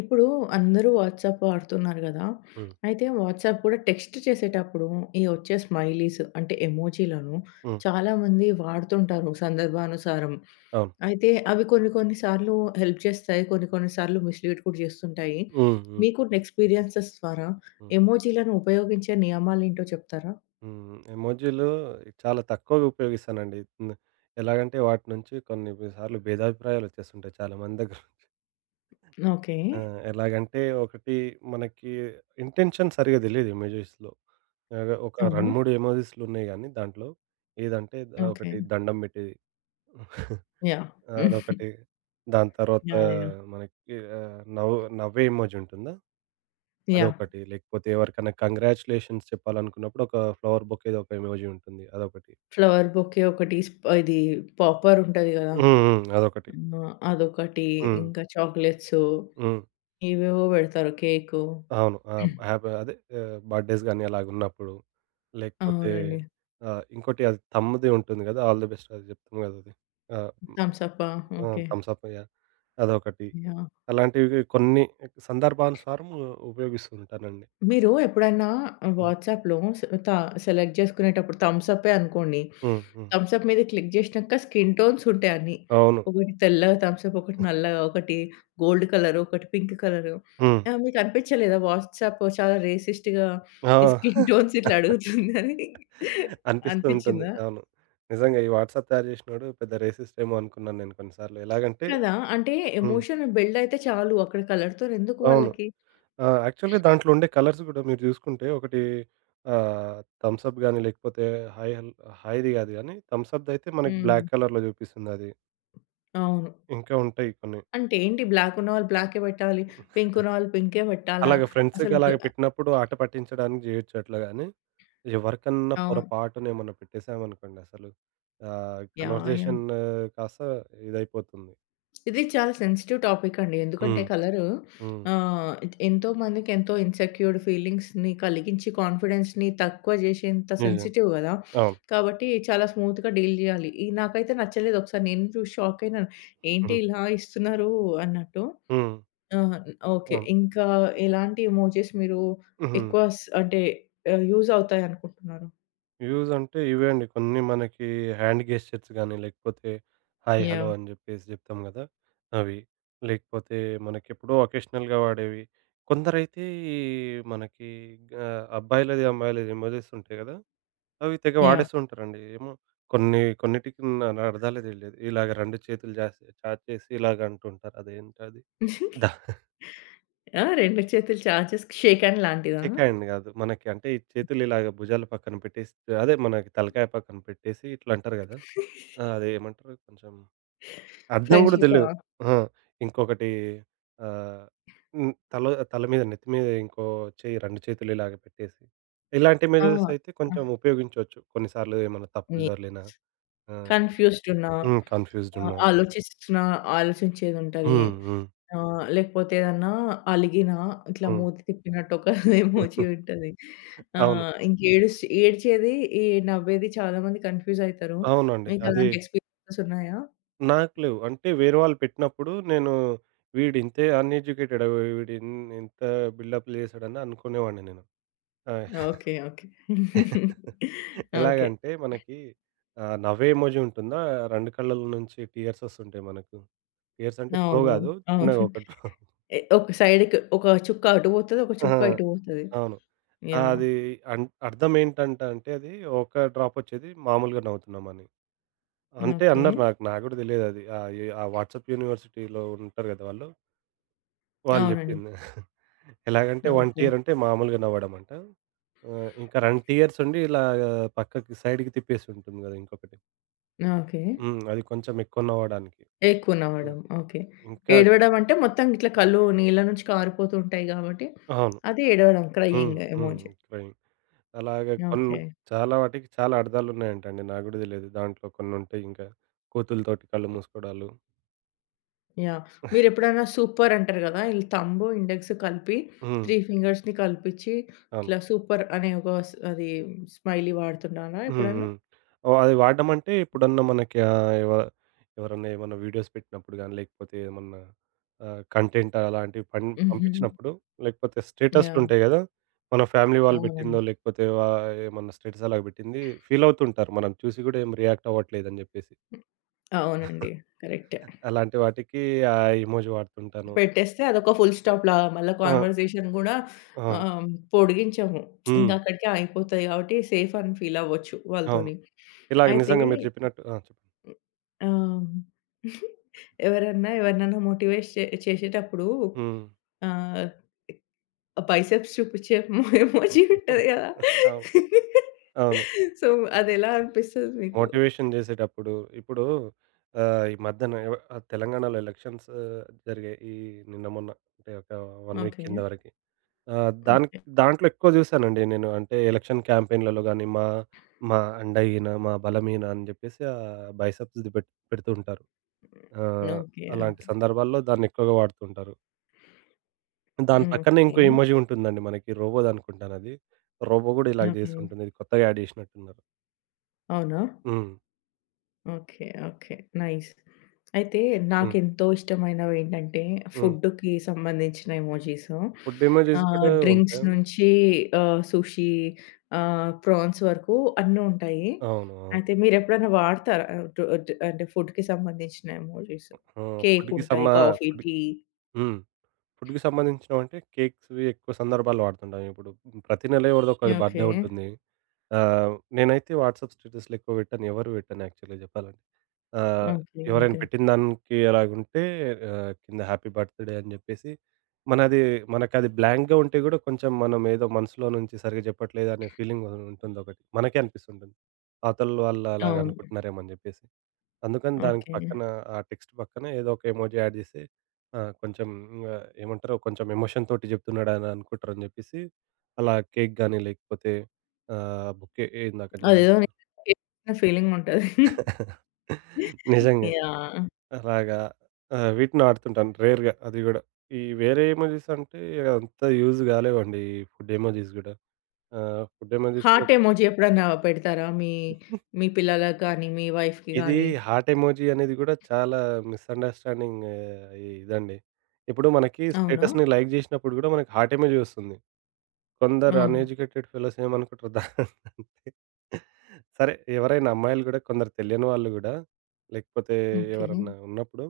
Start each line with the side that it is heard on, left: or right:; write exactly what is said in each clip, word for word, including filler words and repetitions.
left: ఇప్పుడు అందరూ వాట్సాప్ వాడుతున్నారు గదా!
right: హ్మ్.
left: అయితే వాట్సాప్ కూడా టెక్స్ట్ చేసేటప్పుడు ఈ వచ్చే స్మైలీస్ అంటే ఎమోజీలను
right: హ్మ్.
left: చాలామంది వాడుతుంటారు సందర్భానుసారం.
right: అవును.
left: అయితే అవి కొన్ని కొన్ని సార్లు హెల్ప్ చేస్తాయి. కొన్ని కొన్ని సార్లు మిస్‌లీడ్ కూడా చేస్తుంటాయి.
right: హ్మ్. హ్మ్.
left: మీకున్న ఎక్స్‌పీరియన్సెస్ ద్వారా
right: హ్మ్.
left: ఎమోజీలను ఉపయోగించే నియమాలేంటో చెప్తారా?
right: హ్మ్. ఎమోజీలు చాలా తక్కువగా ఉపయోగిస్తానండి. హ్మ్. ఎలాగంటే వాటి నుంచి కొన్ని సార్లు భేదాభిప్రాయాలు వచ్చేస్తుంటాయి చాలా మంది దగ్గర.
left: ఓకే.
right: ఆ! ఎలాగంటే ఒకటి మనకి ఇంటెన్షన్ సరిగ్గా తెలీదు ఎమోజీస్‌లో. ఆహ్, ఒక రెండు,
left: అవునా?
right: మూడు ఎమోజీస్‌లు ఉన్నాయి గానీ దాంట్లో ఏదంటే ఆహ్,
left: ఓకే.
right: ఒకటి దండం పెట్టేది.
left: యాహ్!
right: అదొకటి. దాని తర్వాత
left: యాహ్! యాహ్!
right: మనకి ఆహ్, నవ్వు నవ్వే ఎమోజీ ఉంటుందా?
left: యాహ్!
right: అదొకటి. లేకపోతే ఎవరికన్నా కంగ్రాచ్యులేషన్స్ చెప్పాలనుకున్నప్పుడు ఒక ఫ్లవర్ బొకేది ఒక ఎమోజి ఉంటుంది. అదొకటి.
left: ఫ్లవర్ బొకే ఒకటి, స్ప్ ఇది పాపర్ ఉంటది గదా!
right: హ్మ్. హ్మ్. అదొకటి.
left: ఆ! అదొకటి.
right: హ్మ్.
left: ఇంకా చాక్లెట్సు
right: హ్మ్.
left: ఏవేవో పెడతారు. కేకు.
right: అవును. ఆ! హ్యాపీ అదే ఆహ్, బర్త్‌డేస్ గాని అలాగున్నప్పుడు. లేకపోతే
left: అవునండి.
right: ఆహ్, ఇంకోటి అది తమ్ముది ఉంటుంది గదా! ఆల్ ది బెస్ట్ అది జెప్తాం గదా! అది. ఆ!
left: థమ్స్ అప్పా?
right: ఆ!
left: ఓకే.
right: Thumbs up yeah! అదొకటి.
left: యాహ్!
right: అలాంటివి కొన్ని సందర్భానుసారం ఉపయోగిస్తూ ఉంటానండి.
left: మీరు ఎప్పుడైనా
right: హ్మ్.
left: వాట్సాప్‌లో సె త సెలెక్ట్ చేసుకునేటప్పుడు థమ్స్ అప్పే అనుకోండి.
right: హ్మ్. హ్మ్.
left: థమ్స్ అప్ మీద క్లిక్ చేసినాక స్కిన్ టోన్స్ ఉంటాయి అన్నీ.
right: అవును.
left: ఒకటి తెల్లగా థమ్స్ అప్, ఒకటి నల్లగా, ఒకటి గోల్డ్ కలరు, ఒకటి పింక్ కలరు.
right: హ్మ్.
left: ఆహ్, మీకు అనిపించలేదా వాట్సాప్ చాలా రేసిస్ట్‌గా
right: ఆ!
left: ఈ స్కిన్ టోన్స్ ఇట్లా అడుగుతుందని?
right: అనిపిస్తూ ఉంటుంది.
left: అనిపించిందా?
right: అవును. నిజంగా ఈ వాట్సాప్ తయారు జేసినోడు పెద్ద రేసిస్ట్ ఏమో అనుకున్నాను నేను కొన్ని సార్లు. ఎలాగంటే
left: కదా! అంటే
right: హ్మ్.
left: ఎమోషన్ బిల్డ్ అయితే చాలు. అక్కడ కలర్‌తోని ఎందుకు
right: అవును.
left: వాళ్ళకి?
right: ఆ! యాక్చువల్‌గా దాంట్లో ఉండే కలర్స్ గూడా మీరు జూసుకుంటే ఒకటి ఆహ్, థమ్స్ అప్ గాని లేకపోతే హాయ్ హల్ హాయ్‌ది గాదు గానీ థమ్స్ అప్‌దయితే మనకి
left: హ్మ్.
right: బ్లాక్ కలర్‌లో జూపిస్తుందది.
left: అవును.
right: ఇంకా ఉంటాయి కొన్ని.
left: అంటే ఏంటి, బ్లాక్ ఉన్నవాళ్ళు బ్లాకే పెట్టాలి. పింక్ ఉన్నవాళ్ళు పింకే పెట్టాలా?
right: అలాగ ఫ్రెండ్స్‌కి
left: అసలు
right: అలాగ
left: బ్లా
right: పెట్టినప్పుడు ఆట పట్టించడానికి జేయొచ్చు అట్లా గానీ, ఎవరికన్నా
left: అవును.
right: పొరపాటునేమన్నా పెట్టేసామనుకోండి అసలు ఆహ్,
left: యాహ్! యాహ్!
right: కన్వర్జేషన్ కాస్త ఇదైపోతుంది.
left: ఇది చాలా సెన్సిటివ్ టాపిక్ అండి. ఎందుకంటే
right: హ్మ్.
left: కలరు
right: హ్మ్.
left: ఆహ్, ఎంతో మందికి ఎంతో ఇన్‌సెక్యూర్డ్ ఫీలింగ్స్‌ని కలిగించి కాన్ఫిడెన్స్‌ని తక్కువ చేసేంత
right: నిజం.
left: సెన్సిటివ్ కదా!
right: అవును.
left: కాబట్టి చాలా స్మూత్‌గా డీల్ చేయాలి. ఈ నాకైతే నచ్చలేదు. ఒకసారి నేను చూసి షాక్ అయినాను. ఏంటి
right: హ్మ్.
left: ఇలా ఇస్తున్నారు అన్నట్టు.
right: హ్మ్.
left: ఆహా! ఓకే.
right: అవును.
left: ఇంకా ఎలాంటి ఎమోజీస్ మీరు
right: హుహు.
left: ఎక్కువ స్ అంటే ఆహ్, యూజ్ అవుతాయనుకుంటున్నారు?
right: వ్యూస్ అంటే ఇవే అండి. కొన్ని మనకి హ్యాండ్ గెస్చర్స్ గాని, లేకపోతే హాయ్, హలో
left: యాహ్!
right: అని జెప్పేసి జెప్తాం గదా! అవి. లేకపోతే మనకెప్పుడో అకేషనల్‌గా వాడేవి. కొందరైతే ఈ మనకి ఆహ్, అబ్బాయిలది, అమ్మాయిలది ఎమోజిస్ ఉంటాయి గదా! అవి తెగ
left: యాహ్!
right: వాడేస్తూ ఉంటారండి. ఏమో కొన్ని కొన్నిటికి నా నా అర్థాలే తెలీదు. ఇలాగ రెండు చేతులు జాసి చాచేసి ఇలాగ అంటుంటారు. అదేంటది?
left: ఆ! రెండు చేతులు చాచేస్‌కి షేక్ హ్యాండ్ లాంటిదా?
right: షేక్ హ్యాండ్ గాదు. మనకి అంటే ఈ చేతులు ఇలాగ భుజాల పక్కన పెట్టేసి అదే మనకి తలకాయ పక్కన పెట్టేసి ఇట్లా అంటారు గదా! ఆ! అదేమంటారు కొంచెం అర్థం గూడా
left: ఫ్రెండ్‌షిపా?
right: తెలీదు. ఆ! ఇంకొకటి ఆహ్, హ్మ్. తల తల మీద నెత్తి మీద ఇంకో చెయ్యి రెండు చేతులు ఇలాగ పెట్టేసి. ఇలాంటి
left: ఆ!
right: మెజర్స్
left: ఆహ్,
right: అయితే కొంచెం ఉపయోగించొచ్చు. కొన్నిసార్లు ఏమన్నా తప్పులు
left: ని
right: దొర్లినా ఆ!
left: కన్‌ఫ్యూజ్డ్ ఉన్నా,
right: హ్మ్. కన్‌ఫ్యూజ్డ్
left: ఆహ్,
right: ఉన్నా.
left: ఆలోచిస్తున్నా ఆలోచించేదుంటది.
right: హ్మ్. హ్మ్.
left: ఆహ్, లేకపోతే ఏదన్నా అలిగినా ఇట్లా
right: హ్మ్.
left: మూతి తిప్పినట్టు ఒక ఎమోజీ ఉంటది.
right: అవును.
left: ఆహ్, ఇంక ఏడుస్ ఏడ్చేది, ఈ నవ్వేది చాలా మంది కన్‌ఫ్యూజ్ అయితారు.
right: అవునండి.
left: మీకు
right: అది
left: అలాంటి ఎక్స్‌పీరియన్సెస్ ఉన్నాయా?
right: నాకు లేవు. అంటే వేరే వాళ్ళు పెట్టినప్పుడు నేను వీడింతే అన్‌ఎడ్యుకేటెడ్ వీడు ఇన్ ఇంత బిల్డప్‌లు చేసాడని అనుకునేవాడిని నేను. ఆ!
left: ఓకే. ఓకే. ఓకే.
right: ఎలాగంటే మనకి ఆహ్, నవ్వే ఎమోజి ఉంటుందా? రెండు కళ్ళల నుంచి టీయర్స్ వస్తుంటాయి మనకు. టీయర్స్ అంటే ఫ్లో
left: అవునవును.
right: కాదు.
left: అవును.
right: చిన్నగా ఒకటి
left: ఎ ఒక సైడ్‌కి ఒక చుక్క అటు పోతది. ఒక
right: ఆ!
left: చుక్క ఇటు పోతది.
right: అవును. ఆ,
left: యాహ్!
right: అది అన్ అర్థం ఏంటంట అంటే అది ఒక డ్రాప్ వచ్చేది మామూలుగా నవ్వుతున్నామని. అంటే
left: ఓకే.
right: అన్నారు నాకు. నాకు కూడా తెలియదది. ఆహ్, ఈ ఆ వాట్సాప్ యూనివర్సిటీలో ఉంటారు కదా! వాళ్ళు. వాళ్ళు
left: అవునండి.
right: జెప్పింది. ఎలాగంటే ఒక
left: ఓకే.
right: టియర్ అంటే మామూలుగా నవ్వడమంట. ఆహ్, ఇంకా రెండు టియర్స్ ఉండి ఇలాగా పక్కకి సైడ్‌కి తిప్పేసి ఉంటుంది గదా! ఇంకొకటి.
left: ఓకే.
right: హ్మ్. అది కొంచెం ఎక్కువ నవ్వడానికి.
left: ఎక్కువ
right: హ్మ్.
left: నవ్వడం. ఓకే.
right: ఇంకా
left: ఏడవడం అంటే మొత్తం ఇట్లా కళ్ళు నీళ్ళ నుంచి కారిపోతూ ఉంటాయి కాబట్టి,
right: అవును.
left: అది ఏడవడం
right: హ్మ్.
left: క్రయింగ్
right: హ్మ్.
left: ఎమోజి.
right: క్రైమ్. అలాగే కొన్ని
left: ఓకే.
right: చాలా వాటికి చాలా అర్థాలున్నాయంటండి. నాకు గూడా దెలియదు. దాంట్లో కొన్నుంటాయి ఇంకా. కోతులతోటి కళ్ళు మూసుకోవడాలు.
left: యాహ్! మీరెప్పుడైనా సూపర్ అంటారు గదా! ఈ థంబ్, ఇండెక్స్ కలిపి
right: హ్మ్.
left: మూడు ఫింగర్స్‌ని కలిపిచ్చి
right: అవును.
left: ఇట్లా సూపర్ అనే ఒక స్ అది స్మైలీ వాడుతున్నారా
right: హ్మ్.
left: ఎప్పుడన్నా?
right: హ్మ్. ఓహ్! అది వాడడం అంటే ఎప్పుడన్నా మనకి ఆహ్, ఎవ ఎవరన్నా ఏమన్నా వీడియోస్ పెట్టినప్పుడు గాని, లేకపోతే ఏమన్నా ఆహ్, కంటెంట్ అలాంటివి పం
left: హుహు.
right: పంపించినప్పుడు, లేకపోతే
left: యాహ్!
right: స్టేటస్‌లుంటాయి గదా! మన ఫ్యామిలీ వాళ్ళు పెట్టిందో,
left: అవునండి.
right: లేకపోతే వా ఏమన్నా స్టేటస్ అలాగ పెట్టింది ఫీల్ అవుతుంటారు. మనం చూసి గూడా ఏం రియాక్ట్ అవ్వట్లేదని జెప్పేసి.
left: అవునండి. కరెక్టే.
right: అలాంటి వాటికి ఆ ఎమోజి వాడుతుంటాను.
left: పెట్టేస్తే అదొక ఫుల్ స్టాప్‌లాగా మళ్ళా
right: ఆ!
left: కన్వర్జేషన్ గూడా
right: అవును.
left: ఆహ్, పొడిగించము. ఇంక
right: హ్మ్.
left: అక్కడికే ఆగిపోతది కాబట్టి సేఫ్ అని ఫీల్ అవ్వచ్చు
right: అవును.
left: వాళ్ళతోని.
right: ఇలాగ
left: అయితే
right: నిజంగా మీరు జెప్పినట్టు ఆ! చెప్పండి.
left: ఆహ్, ఎవరన్నా ఎవరినన్నా మోటివేట్ చే చేసేటప్పుడు
right: హ్మ్.
left: ఆహ్, బైసెప్స్ చూపించే ఎమోజీ ఉంటది గదా!
right: అవును. అవును.
left: సో, అదెలా అనిపిస్తది మీకు?
right: మోటివేషన్ జేసేటప్పుడు ఇప్పుడు ఆహ్, ఈ మధ్యన ఎవ ఆహ్, తెలంగాణలో ఎలక్షన్స్ జరిగాయి. ఈ నిన్న మొన్న అంటే ఒక 1 వీక్
left: ఓకే.
right: కింద వరకి. ఆహ్, దాన్
left: ఓకే.
right: దాంట్లో ఎక్కువ జూసానండి నేను. అంటే ఎలక్షన్ క్యాంపెయిన్‌లలో గాని, మా మా అండ ఈయన, మా బలం ఈయన అని జెప్పేసి ఆహ్, బైసప్స్‌ది పెట్ పెడుతూ ఉంటారు. ఆహ్,
left: ఓకే.
right: అలాంటి సందర్భాల్లో దాన్ని ఎక్కువగా వాడుతుంటారు. దాని పక్కనే ఇంకో
left: ఓకే.
right: ఎమోజి ఉంటుందండి మనకి. రోబోదనుకుంటానది. రోబో గూడా ఇలాగ
left: ఓకే.
right: జేస్తుంటుంది. ఇది కొత్తగా యాడ్ జేసినట్టున్నారు.
left: అవునా?
right: హ్మ్.
left: ఓకే. ఓకే. నైస్. అయితే
right: హ్మ్.
left: నాకెంతో ఇష్టమైనవేంటంటే
right: హ్మ్.
left: ఫుడ్‌కి సంబంధించిన ఎమోజీసు.
right: ఫుడ్ ఎమోజిస్
left: ఆహ్,
right: గూడా
left: డ్రింక్స్
right: ఉంటాయా?
left: నుంచి ఆహ్, సుషీ, ఆహ్, ప్రాన్స్ వరకు అన్నీ ఉంటాయి.
right: అవును. అవును.
left: అయితే మీరెప్పుడైనా వాడతారా? ఆహ్, డ్ డ్ అంటే ఫుడ్‌కి సంబంధించిన ఎమోజీస్?
right: ఆ!
left: కేక్
right: ఫుడ్‌కి
left: ఉంటాయి.
right: సమా
left: కాఫీ,
right: ఫుడ్
left: టీ.
right: హ్మ్. ఫుడ్‌కి సంబంధించినవంటే కేక్స్‌వి ఎక్కువ సందర్భాల్లో వాడుతుంటాం. ఇప్పుడు ప్రతి నెల ఎవరిదో ఒకరి బర్త్‌డే
left: ఓకే.
right: ఉంటుంది. ఆహ్, నేనైతే వాట్సాప్ స్టేటస్‌లు ఎక్కువ పెట్టను. ఎవరివి పెట్టను యాక్చువల్‌గా చెప్పాలంటే. ఆహ్,
left: ఓకే.
right: ఎవరైనా
left: ఓకే.
right: పెట్టిన దానికి అలాగుంటే ఆహ్, కింద హ్యాపీ బర్త్‌డే అని జెప్పేసి మనది మనకది బ్లాంక్‌గా ఉంటే గూడా కొంచెం మనం ఏదో మనసులో నుంచి సరిగ్గా చెప్పట్లేదు అనే ఫీలింగ్ ఉంటుంది ఒకటి. మనకే అనిపిస్తుంటుంది. అవతల వాళ్ళు అలాగ
left: అవును.
right: అనుకుంటున్నారేమో అని జెప్పేసి. అందుకని దానికి
left: ఓకే.
right: పక్కన ఆ టెక్స్ట్ పక్కన ఏదో ఒక ఎమోజి యాడ్ చేసి ఆ! కొంచెం ఇంగా ఏమంటారు కొంచెం ఎమోషన్ తోటి చెప్తున్నాడు అని అనుకుంటారని చెప్పేసి, అలా కేక్ గాని లేకపోతే ఆహ్, బుకే ఇందాక నేను
left: అదేదో నేను చేసిన ఫీలింగ్ ఉంటది.
right: నిజంగా.
left: యాహ్!
right: అలాగా ఆహ్, వీటిని వాడుతుంటాను రేర్‌గా అది గూడా. ఈ వేరే ఎమోజిస్ అంటే అంత యూజ్ కాలేవండి ఈ ఫుడ్ ఎమోజిస్ గూడా. ఆహ్, ఫుడ్ ఎమోజిస్‌లో
left: హార్ట్ ఎమోజి ఎప్పుడన్నా పెడతారా? మీ మీ పిల్లలకి గాని, మీ వైఫ్‌కి
right: ఇది
left: గాని.
right: హార్ట్ ఎమోజి అనేది గూడా చాలా మిస్‌అండర్‌స్టాండింగ్ ఇదండి. ఇప్పుడు మనకి
left: అవునా?
right: స్టేటస్‌ని లైక్ జేసినప్పుడు గూడా మనకి హార్ట్ ఎమోజి వస్తుంది. కొందరు
left: అవును.
right: అన్‌ఎడ్యుకేటెడ్ ఫెలోస్ ఏమనుకుంటారు దాన్నంటే సరే ఎవరైనా అమ్మాయిలు గూడా కొందరు తెలియని వాళ్ళు గూడా లేకపోతే
left: ఓకే.
right: ఎవరన్నా ఉన్నప్పుడు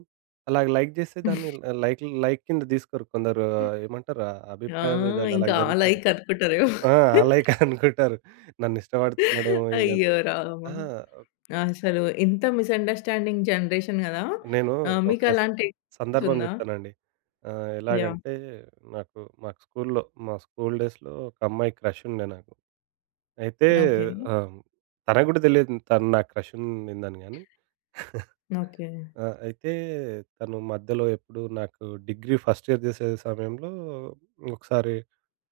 right: అలాగ లైక్ జేస్తే దాన్ని లైక్ లైక్ కింద తీసుకోరు. కొందరు ఆ, ఏమంటారు ఆ
left: ఆ!
right: అభిప్రాయ భేదాలు అలాగ
left: ఇంకా ఆ
right: జరుగుతుంటాయి.
left: లైక్ అనుకుంటారేమో.
right: ఆ! ఆ లైక్ అనుకుంటారు. నన్ను ఇష్టపడుతున్నాడేమో ఇదని
left: అయ్యో! రామా!
right: ఆ!
left: అసలు ఇంత మిస్‌అండర్‌స్టాండింగ్ జనరేషన్ గదా!
right: నేను
left: ఆహ్,
right: ఒక
left: మీకు
right: స
left: అలాంటి ఎక్స్‌పీరియన్స్
right: సందర్భం
left: ఉందా?
right: జెప్తానండి. ఆహ్,
left: యాహ్!
right: ఎలాగంటే నాకు మాకు స్కూల్‌లో మా స్కూల్ డేస్‌లో ఒక అమ్మాయి క్రష్ ఉండే నాకు. అయితే
left: ఓకే.
right: ఆహ్, తనకు గూడా దెలియదు తను నాకు క్రష్ ఉండిందని గానీ.
left: ఓకే.
right: ఆ! అయితే తను మధ్యలో ఎప్పుడు నాకు డిగ్రీ ఫస్ట్ ఇయర్ జేసే సమయంలో ఒకసారి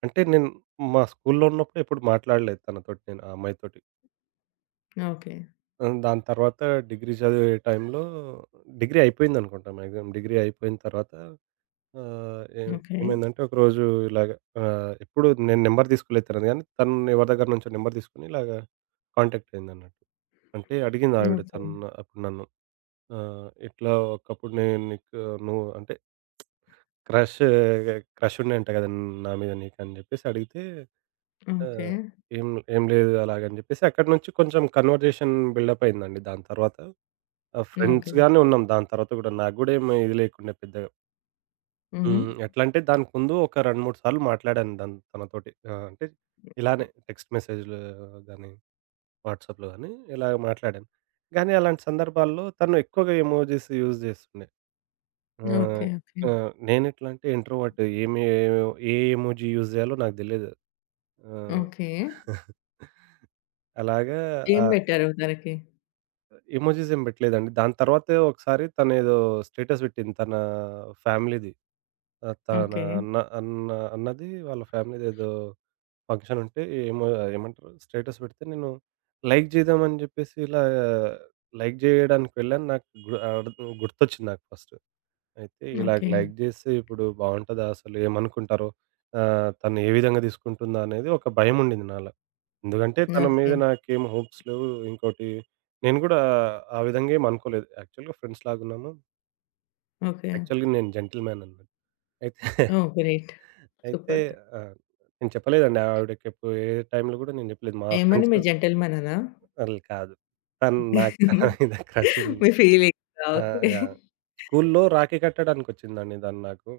right: అంటే నేను మా స్కూల్‌లో ఉన్నప్పుడు ఎప్పుడు మాట్లాడలేదు తనతోటి నేను ఆ అమ్మాయితోటి.
left: ఓకే.
right: ఆహ్, దాని తర్వాత డిగ్రీ చదివే టైంలో డిగ్రీ అయిపోయిందనుకుంటా మాక్సిమం. డిగ్రీ అయిపోయిన తర్వాత ఆ! ఏం
left: ఓకే.
right: ఏమైందంటే ఒకరోజు ఇలాగ ఆహ్, ఎప్పుడు నేను నంబర్ తీసుకోలేదు తనది గానీ, తను ఎవరి దగ్గర నుంచో నంబర్ తీసుకొని ఇలాగ కాంటాక్ట్ అయిందన్నట్టు. అంటే అడిగింది ఆవిడ
left: ఓకే.
right: తను అప్పుడు నన్ను. ఆహ్, "ఇట్లా ఒకప్పుడు నేను నీకు నువ్వు అంటే క్రష్ క్రష్ ఉండేంట కదా! నా మీద నీకు" అని చెప్పేసి అడిగితే,
left: ఓకే.
right: ఆహ్, "ఏం ఏం లేదు" అలాగని చెప్పేసి అక్కడి నుంచి కొంచెం కన్వర్జేషన్ బిల్డప్ అయిందండి దాని తర్వాత. ఆహ్,
left: ఓకే.
right: ఫ్రెండ్స్‌గానే ఉన్నాం దాని తర్వాత కూడా. నాకు కూడా ఏమి ఇది లేకుండే పెద్దగా.
left: హుహు.
right: హ్మ్. ఎట్లంటే దానికి ముందు ఒక రెండు, మూడు సార్లు మాట్లాడాను దాన్ తనతోటి. ఆ! అంటే ఇలానే టెక్స్ట్ మెసేజ్‌లో గాని, వాట్సాప్‌లో గాని ఇలా మాట్లాడాను. కానీ అలాంటి సందర్భాల్లో తను ఎక్కువగా ఎమోజిస్ యూజ్ చేస్తుండే. ఆహ్,
left: ఓకే. ఓకే.
right: ఆ! నేనెట్లా అంటే ఇంట్రోవర్ట్ ఏమి ఏ ఎమోజి యూజ్ చేయాలో నాకు తెలీదు. ఆ!
left: ఓకే.
right: అలాగా
left: ఏం
right: ఆ!
left: పెట్టారు తనకి?
right: ఎమోజిస్ ఏం పెట్టలేదండి. దాని తర్వాతే ఒకసారి తనేదో స్టేటస్ పెట్టింది. తన ఫ్యామిలీది. ఆహ్, తన
left: ఓకే.
right: అన్న అన్న అన్నది వాళ్ళ ఫ్యామిలీదేదో ఫంక్షన్ ఉంటే ఏమో ఏమంటారు స్టేటస్ పెడితే నేను లైక్ చేద్దామని చెప్పేసి ఇలా లైక్ చేయడానికి వెళ్ళాను. నాకు గు ఆహ్, గుర్తొచ్చింది నాకు ఫస్ట్. అయితే ఇలాగ
left: ఓకే.
right: లైక్ చేస్తే ఇప్పుడు బావుంటదా అసలు ఏమనుకుంటారో? ఆహ్, తను ఏ విధంగా తీసుకుంటుందా అనేది ఒక భయం ఉండింది నాలో. ఎందుకంటే తన మీద
left: ఓకే.
right: నాకేం హోప్స్ లేవు. ఇంకోటి నేను గూడా ఆ విధంగా ఏమి అనుకోలేదు. యాక్చువల్‌గా ఫ్రెండ్స్ లాగున్నాము.
left: ఓకే.
right: యాక్చువల్‌గా నేను జెంటిల్‌మ్యాన్ అన్నట్టు. అయితే
left: ఓహ్! గ్రేట్.
right: అయితే
left: సూపర్.
right: ఆ! నేను చెప్పలేదండి ఆవిడకెప్పు ఏ టైంలో గూడా నేను జెప్పలేదు. మా
left: ఏమని,
right: ఫ్రెండ్స్
left: మీరు జెంటిల్‌మనేనా?
right: ఆళ్ళు కాదు. తను నాకు తన మీద క్రష్ ఉంది.
left: మీ ఫీలింగ్సా?
right: ఆ!
left: ఓకే.
right: యాహ్! స్కూలులో రాఖీ కట్టడానికొచ్చిందండి తను నాకు.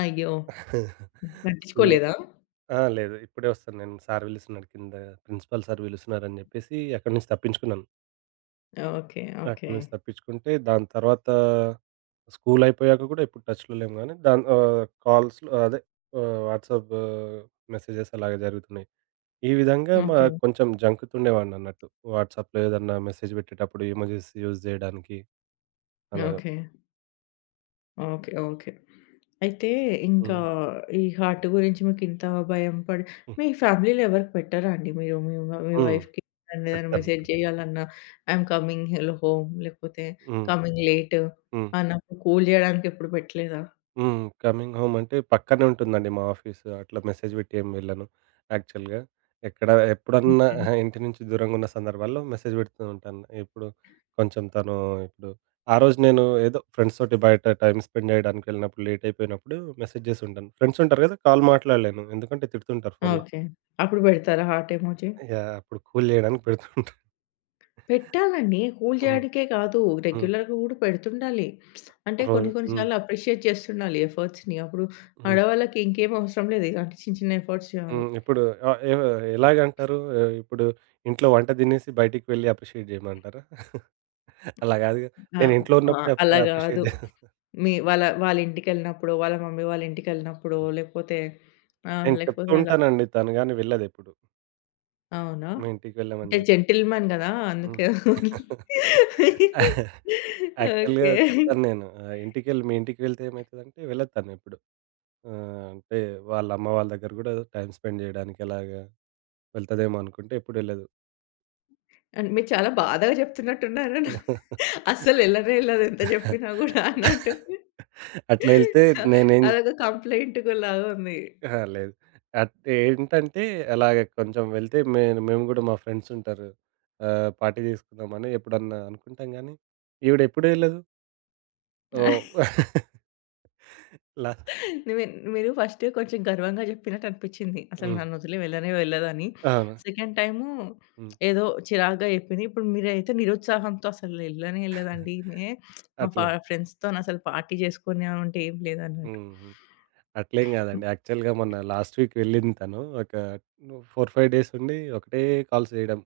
left: అయ్యో!
right: స్కూలులో
left: పట్టించుకోలేదా?
right: ఆ! లేదు. ఇప్పుడే వస్తాను నేను సార్ పిలుస్తున్నాడు కింద ప్రిన్సిపల్ సార్ పిలుస్తున్నారని జెప్పేసి అక్కడి నుంచి తప్పించుకున్నాను.
left: ఓకే.
right: అక్కడి
left: ఓకే.
right: నుంచి తప్పించుకుంటే, దాని తర్వాత స్కూల్ అయిపోయాక కూడా ఎప్పుడు టచ్‌లో లేము గానీ, దాన్ ఆహ్, కాల్స్‌లో అదే ఆహ్, వాట్సాప్ మెసేజెస్ అలాగే జరుగుతున్నాయి. ఈ విధంగా మా
left: ఓకే.
right: కొంచెం జంకుతుండేవాడినన్నట్టు. వాట్సాప్‌లో ఏదన్నా మెసేజ్ పెట్టేటప్పుడు ఎమోజిస్ యూజ్ జేయడానికి అలాగా.
left: ఓకే. ఓకే. ఓకే. అయితే ఇంకా
right: హ్మ్.
left: ఈ హార్ట్ గురించి మీకింత భయం పడి
right: హ్మ్.
left: మీ ఫ్యామిలీలో ఎవరికి పెట్టరా అండి? మీరు మీ వ మీ
right: హ్మ్.
left: వైఫ్‌కి అండ్ ఏదైనా
right: పెడతాను.
left: మెసేజ్ చేయాలన్నా ఐయామ్ కమింగ్ హలో హోమ్ లేకపోతే
right: హ్మ్.
left: కమింగ్ లేట్
right: హ్మ్.
left: అన్నప్పుడు కూల్ జేయడానికి ఎప్పుడు పెట్టలేదా?
right: హ్మ్. కమింగ్ హోమ్ అంటే పక్కనే ఉంటుందండి మా ఆఫీసు. అట్లా మెసేజ్ పెట్టి ఏం వెళ్ళను యాక్చువల్‌గా. ఎక్కడ ఎప్పుడన్నా
left: ఓకే.
right: అహా! ఇంటి నుంచి దూరంగా ఉన్న సందర్భాల్లో మెసేజ్ పెడుతూ ఉంటాను. ఇప్పుడు కొంచెం తను ఇప్పుడు ఆ రోజు నేను ఏదో ఫ్రెండ్స్ తోటి బయట టైమ్ స్పెండ్ చేయడానికి వెళ్ళినప్పుడు లేట్ అయిపోయినప్పుడు మెసేజ్ చేసి ఉంటాను. ఫ్రెండ్స్ ఉంటారు కదా! కాల్ మాట్లాడలేను. ఎందుకంటే తిడుతుంటారు ఫోన్‌లో.
left: ఓకే. అప్పుడు పెడతారా హార్ట్ ఎమోజి?
right: యాహ్! అప్పుడు కూల్ చేయడానికి పెడుతుంటా.
left: పెట్టాలండి. కూల్
right: హ్మ్.
left: చేయడానికే కాదు.
right: హ్మ్.
left: రెగ్యులర్‌గా కూడా పెడుతుండాలి. అంటే
right: రోజు
left: కొన్ని కొన్ని
right: హ్మ్.
left: సార్లు అప్రిషియేట్ చేస్తుండాలి ఎఫర్ట్స్‌ని. అప్పుడు
right: హ్మ్.
left: ఆడవాళ్ళకి ఇంకేం అవసరం లేదు. ఇలాంటి చిన్న చిన్న ఎఫర్ట్స్ చాలు.
right: హ్మ్. ఇప్పుడు ఆహ్, ఎవ ఎలాగంటారు? ఆహ్, ఇప్పుడు ఇంట్లో వంట తినేసి బయటికి వెళ్ళి అప్రిషియేట్ జేయమంటారా? అలా గాదుగా.
left: ఆ!
right: నేను ఇంట్లో
left: ఆ!
right: ఉన్నప్పుడే అప్
left: అలా
right: అప్రిషియేట్
left: కాదు.
right: జే
left: మీ వాళ్ళ వాళ్ళ ఇంటికెళ్ళినప్పుడో, వాళ్ళ మమ్మీ వాళ్ళ ఇంటికెళ్ళినప్పుడో, లేకపోతే ఆహ్,
right: నేను చెప్తూ
left: లేకపోతే అలా.
right: ఉంటానండి. తను గాని వెళ్ళదెప్పుడు.
left: అవునా?
right: మీ ఇంటికి వెళ్ళామని
left: అంటే
right: జెప్పి.
left: జెంటిల్‌మెన్ కదా!
right: హ్మ్.
left: అందుకే.
right: యాక్చువల్‌గా
left: ఓకే.
right: చెప్తాను నేను. ఆహ్, ఇంటికెళ్ళి మీ ఇంటికి వెళ్తే ఏమైతదంటే వెళ్ళదు తనెప్పుడు. ఆహ్, అంటే వాళ్ళ అమ్మ వాళ్ళ దగ్గర గూడా టైం స్పెండ్ జేయడానికి అలాగా వెళ్తదేమో అనుకుంటే ఎప్పుడు వెళ్ళదు.
left: అండ్ మీరు చాలా బాధగా చెప్తున్నట్టున్నారు. అస్సలెళ్ళనే ఎళ్ళదు ఎంత జెప్పినా గూడా అన్నట్టు.
right: అట్లా ఎళ్తే నేనేం
left: అదొక కంప్లెయింట్ లాగా ఉంది.
right: అహా! లేదు. అంటే ఏంటంటే, అలాగే కొంచెం వెళ్తే మేము మేము గూడా మా ఫ్రెండ్స్ ఉంటారు. ఆహ్, పార్టీ చేసుకుందామని ఎప్పుడన్నా అనుకుంటాం గానీ, ఈవిడెప్పుడూ ఎళ్ళదు. ఓహ్! లా
left: మీన్, మీరు ఫస్ట్ కొంచెం గర్వంగా జెప్పినట్టు అనిపిచ్చింది. అసలు
right: హ్మ్.
left: నన్నొదిలి వెళ్ళనే వెళ్ళదని.
right: అవును.
left: సెకండ్ టైము
right: హ్మ్.
left: ఏదో చిరాకుగా జెప్పింది. ఇప్పుడు మీరైతే నిరుత్సాహంతో, అసలు ఎళ్ళనే ఎళ్ళదండి ఈమె. మా ఫా
right: అట్లే.
left: ఫ్రెండ్స్‌తోనసలు పార్టీ జేసుకునేవంటే ఏం లేదన్నట్టు.
right: హ్మ్. హ్మ్. అట్లేం గాదండి. యాక్చువల్‌గా మొన్న లాస్ట్ వీక్ వెళ్ళింది తను. ఒక నాలుగు, ఐదు డేస్ ఉండి ఒకటే కాల్స్ చేయడం.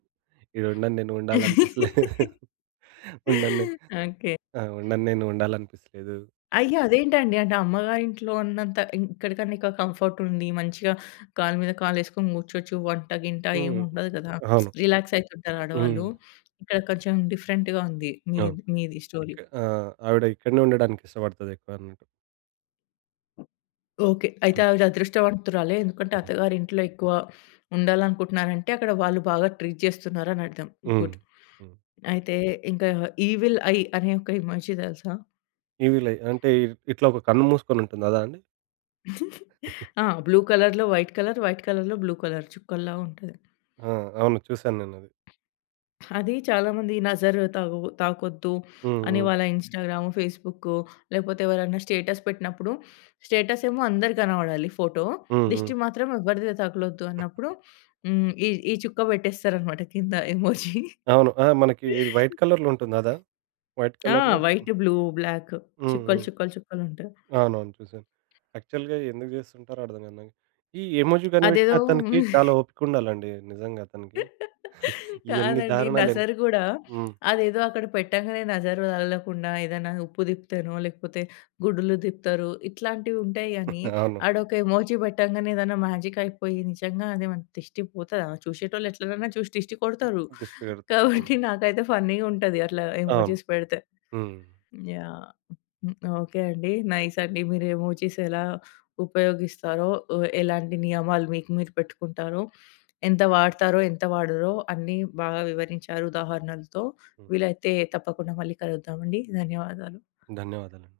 right: ఈడుండను నేను ఉండాలనిపిస్తలే. ఉండను నేను.
left: ఓకే.
right: ఆ! ఉండను నేను ఉండాలనిపిస్తలేదు.
left: అయ్యో! అదేంటండి? అంటే అమ్మగారింట్లో ఉన్నంత ఇక్కడ కన్నా ఇంకా కంఫర్ట్ ఉండి, మంచిగా కాలు మీద కాలేసుకొని కూర్చోచ్చు. వంట గింట ఏమి
right: హ్మ్.
left: ఉండదు కదా!
right: అవును.
left: రిలాక్స్ అయితుంటారు
right: హ్మ్.
left: ఆడవాళ్ళు. ఇక్కడ కొంచెం డిఫరెంట్‌గా ఉంది మీ
right: అవును.
left: మీది స్టోరీ.
right: ఆ! ఆవిడ ఇక్కడనే ఉండడానికి ఇష్టపడతది ఎక్కువన్నట్టు.
left: ఓకే. అయితే
right: హ్మ్.
left: ఆవిడ అదృష్టవంతురాలే. ఎందుకంటే
right: హ్మ్.
left: అత్తగారింట్లో ఎక్కువ ఉండాలనుకుంటున్నారంటే, అక్కడ వాళ్ళు బాగా ట్రీట్ చేస్తున్నారని అర్థం.
right: హ్మ్.
left: గుడ్.
right: హ్మ్.
left: అయితే ఇంకా 'ఈవిల్ ఐ' అనే ఒక ఎమోజి తెలుసా?
right: ఇవి లై అంటే ఇ- ఇట్లా ఒక కన్ను మూసుకొని ఉంటుంది అదా అండి?
left: ఆ! బ్లూ కలర్‌లో వైట్ కలర్, వైట్ కలర్‌లో బ్లూ కలర్ చుక్కల్లా ఉంటది.
right: ఆ! అవును. చూసాను నేనది.
left: అది చాలామంది నజర్ తాగు తాకొద్దు
right: హ్మ్.
left: అని
right: హ్మ్.
left: వాళ్ళ హ్మ్. ఇన్‌స్టాగ్రాము, ఫేస్‌బుక్కు లేపోతే ఎవరైనా స్టేటస్ పెట్టినప్పుడు, స్టేటస్ ఏమో అందరి కనబడాలి ఫోటో.
right: హ్మ్. హ్మ్.
left: దిష్టి మాత్రం ఎవరిది తగలొద్దు అన్నప్పుడు హ్మ్. ఈ ఈ చుక్క పెట్టేస్తారనమాట కింద ఎమోజి.
right: అవును. ఆ! మనకి ఇది వైట్ కలర్‌లో ఉంటుంది అదా? వైట్
left: ఆ!
right: కలర్‌లో హ్మ్.
left: వైట్, బ్లూ, బ్లాక్
right: హ్మ్.
left: చుక్కలు,
right: హ్మ్.
left: చుక్కలు, చుక్కలుంటాయి.
right: అవునవును. చూసాను. యాక్చువల్‌గా ఎందుకు చేస్తుంటారో అర్థం కాదు నాకు. ఈ ఎమోజి
left: అదేదో
right: కనిపెట్టిన అతనికి చాలా ఓపిక ఉండాలండి నిజంగా అతనికి. ఈ ఎన్ని
left: కాదండి.
right: దారుణాలు ఎన్
left: నజర్ గూడా
right: హ్మ్.
left: అదేదో అక్కడ పెట్టంగానే నజర్ తగలకుండా ఏదైనా ఉప్పు దిప్తేనో, లేకపోతే గుడ్డులు దిప్తారు. ఇట్లాంటివి ఉంటాయి గానీ,
right: అవును.
left: ఆడొక ఎమోజి పెట్టంగానే ఏదైనా మ్యాజిక్ అయిపోయి నిజంగా అదేమన్నా దిష్టి పోతదా? చూశేటోళ్ళు ఎట్లనైనా చూసి దిష్టి కొడతారు.
right: దిష్టి పెడుతుంది. అవును.
left: కాబట్టి నాకైతే ఫన్నీ‌గుంటది అట్లా
right: అవును.
left: ఎమోజిస్ పెడితే.
right: హ్మ్.
left: యాహ్! హ్మ్. ఓకే అండి. నైస్ అండి. మీరు ఎమోజిస్ ఎలా ఉపయోగిస్తారో, ఆహ్, ఎలాంటి నియమాలు మీకు మీరు పెట్టుకుంటారో, ఎంత వాడతారో, ఎంత వాడరో అన్నీ బాగా వివరించారు ఉదాహరణలతో.
right: హ్మ్.
left: వీలైతే తప్పకుండా మళ్ళీ కలుద్దామండి. ధన్యవాదాలు.
right: ధన్యవాదాలండి.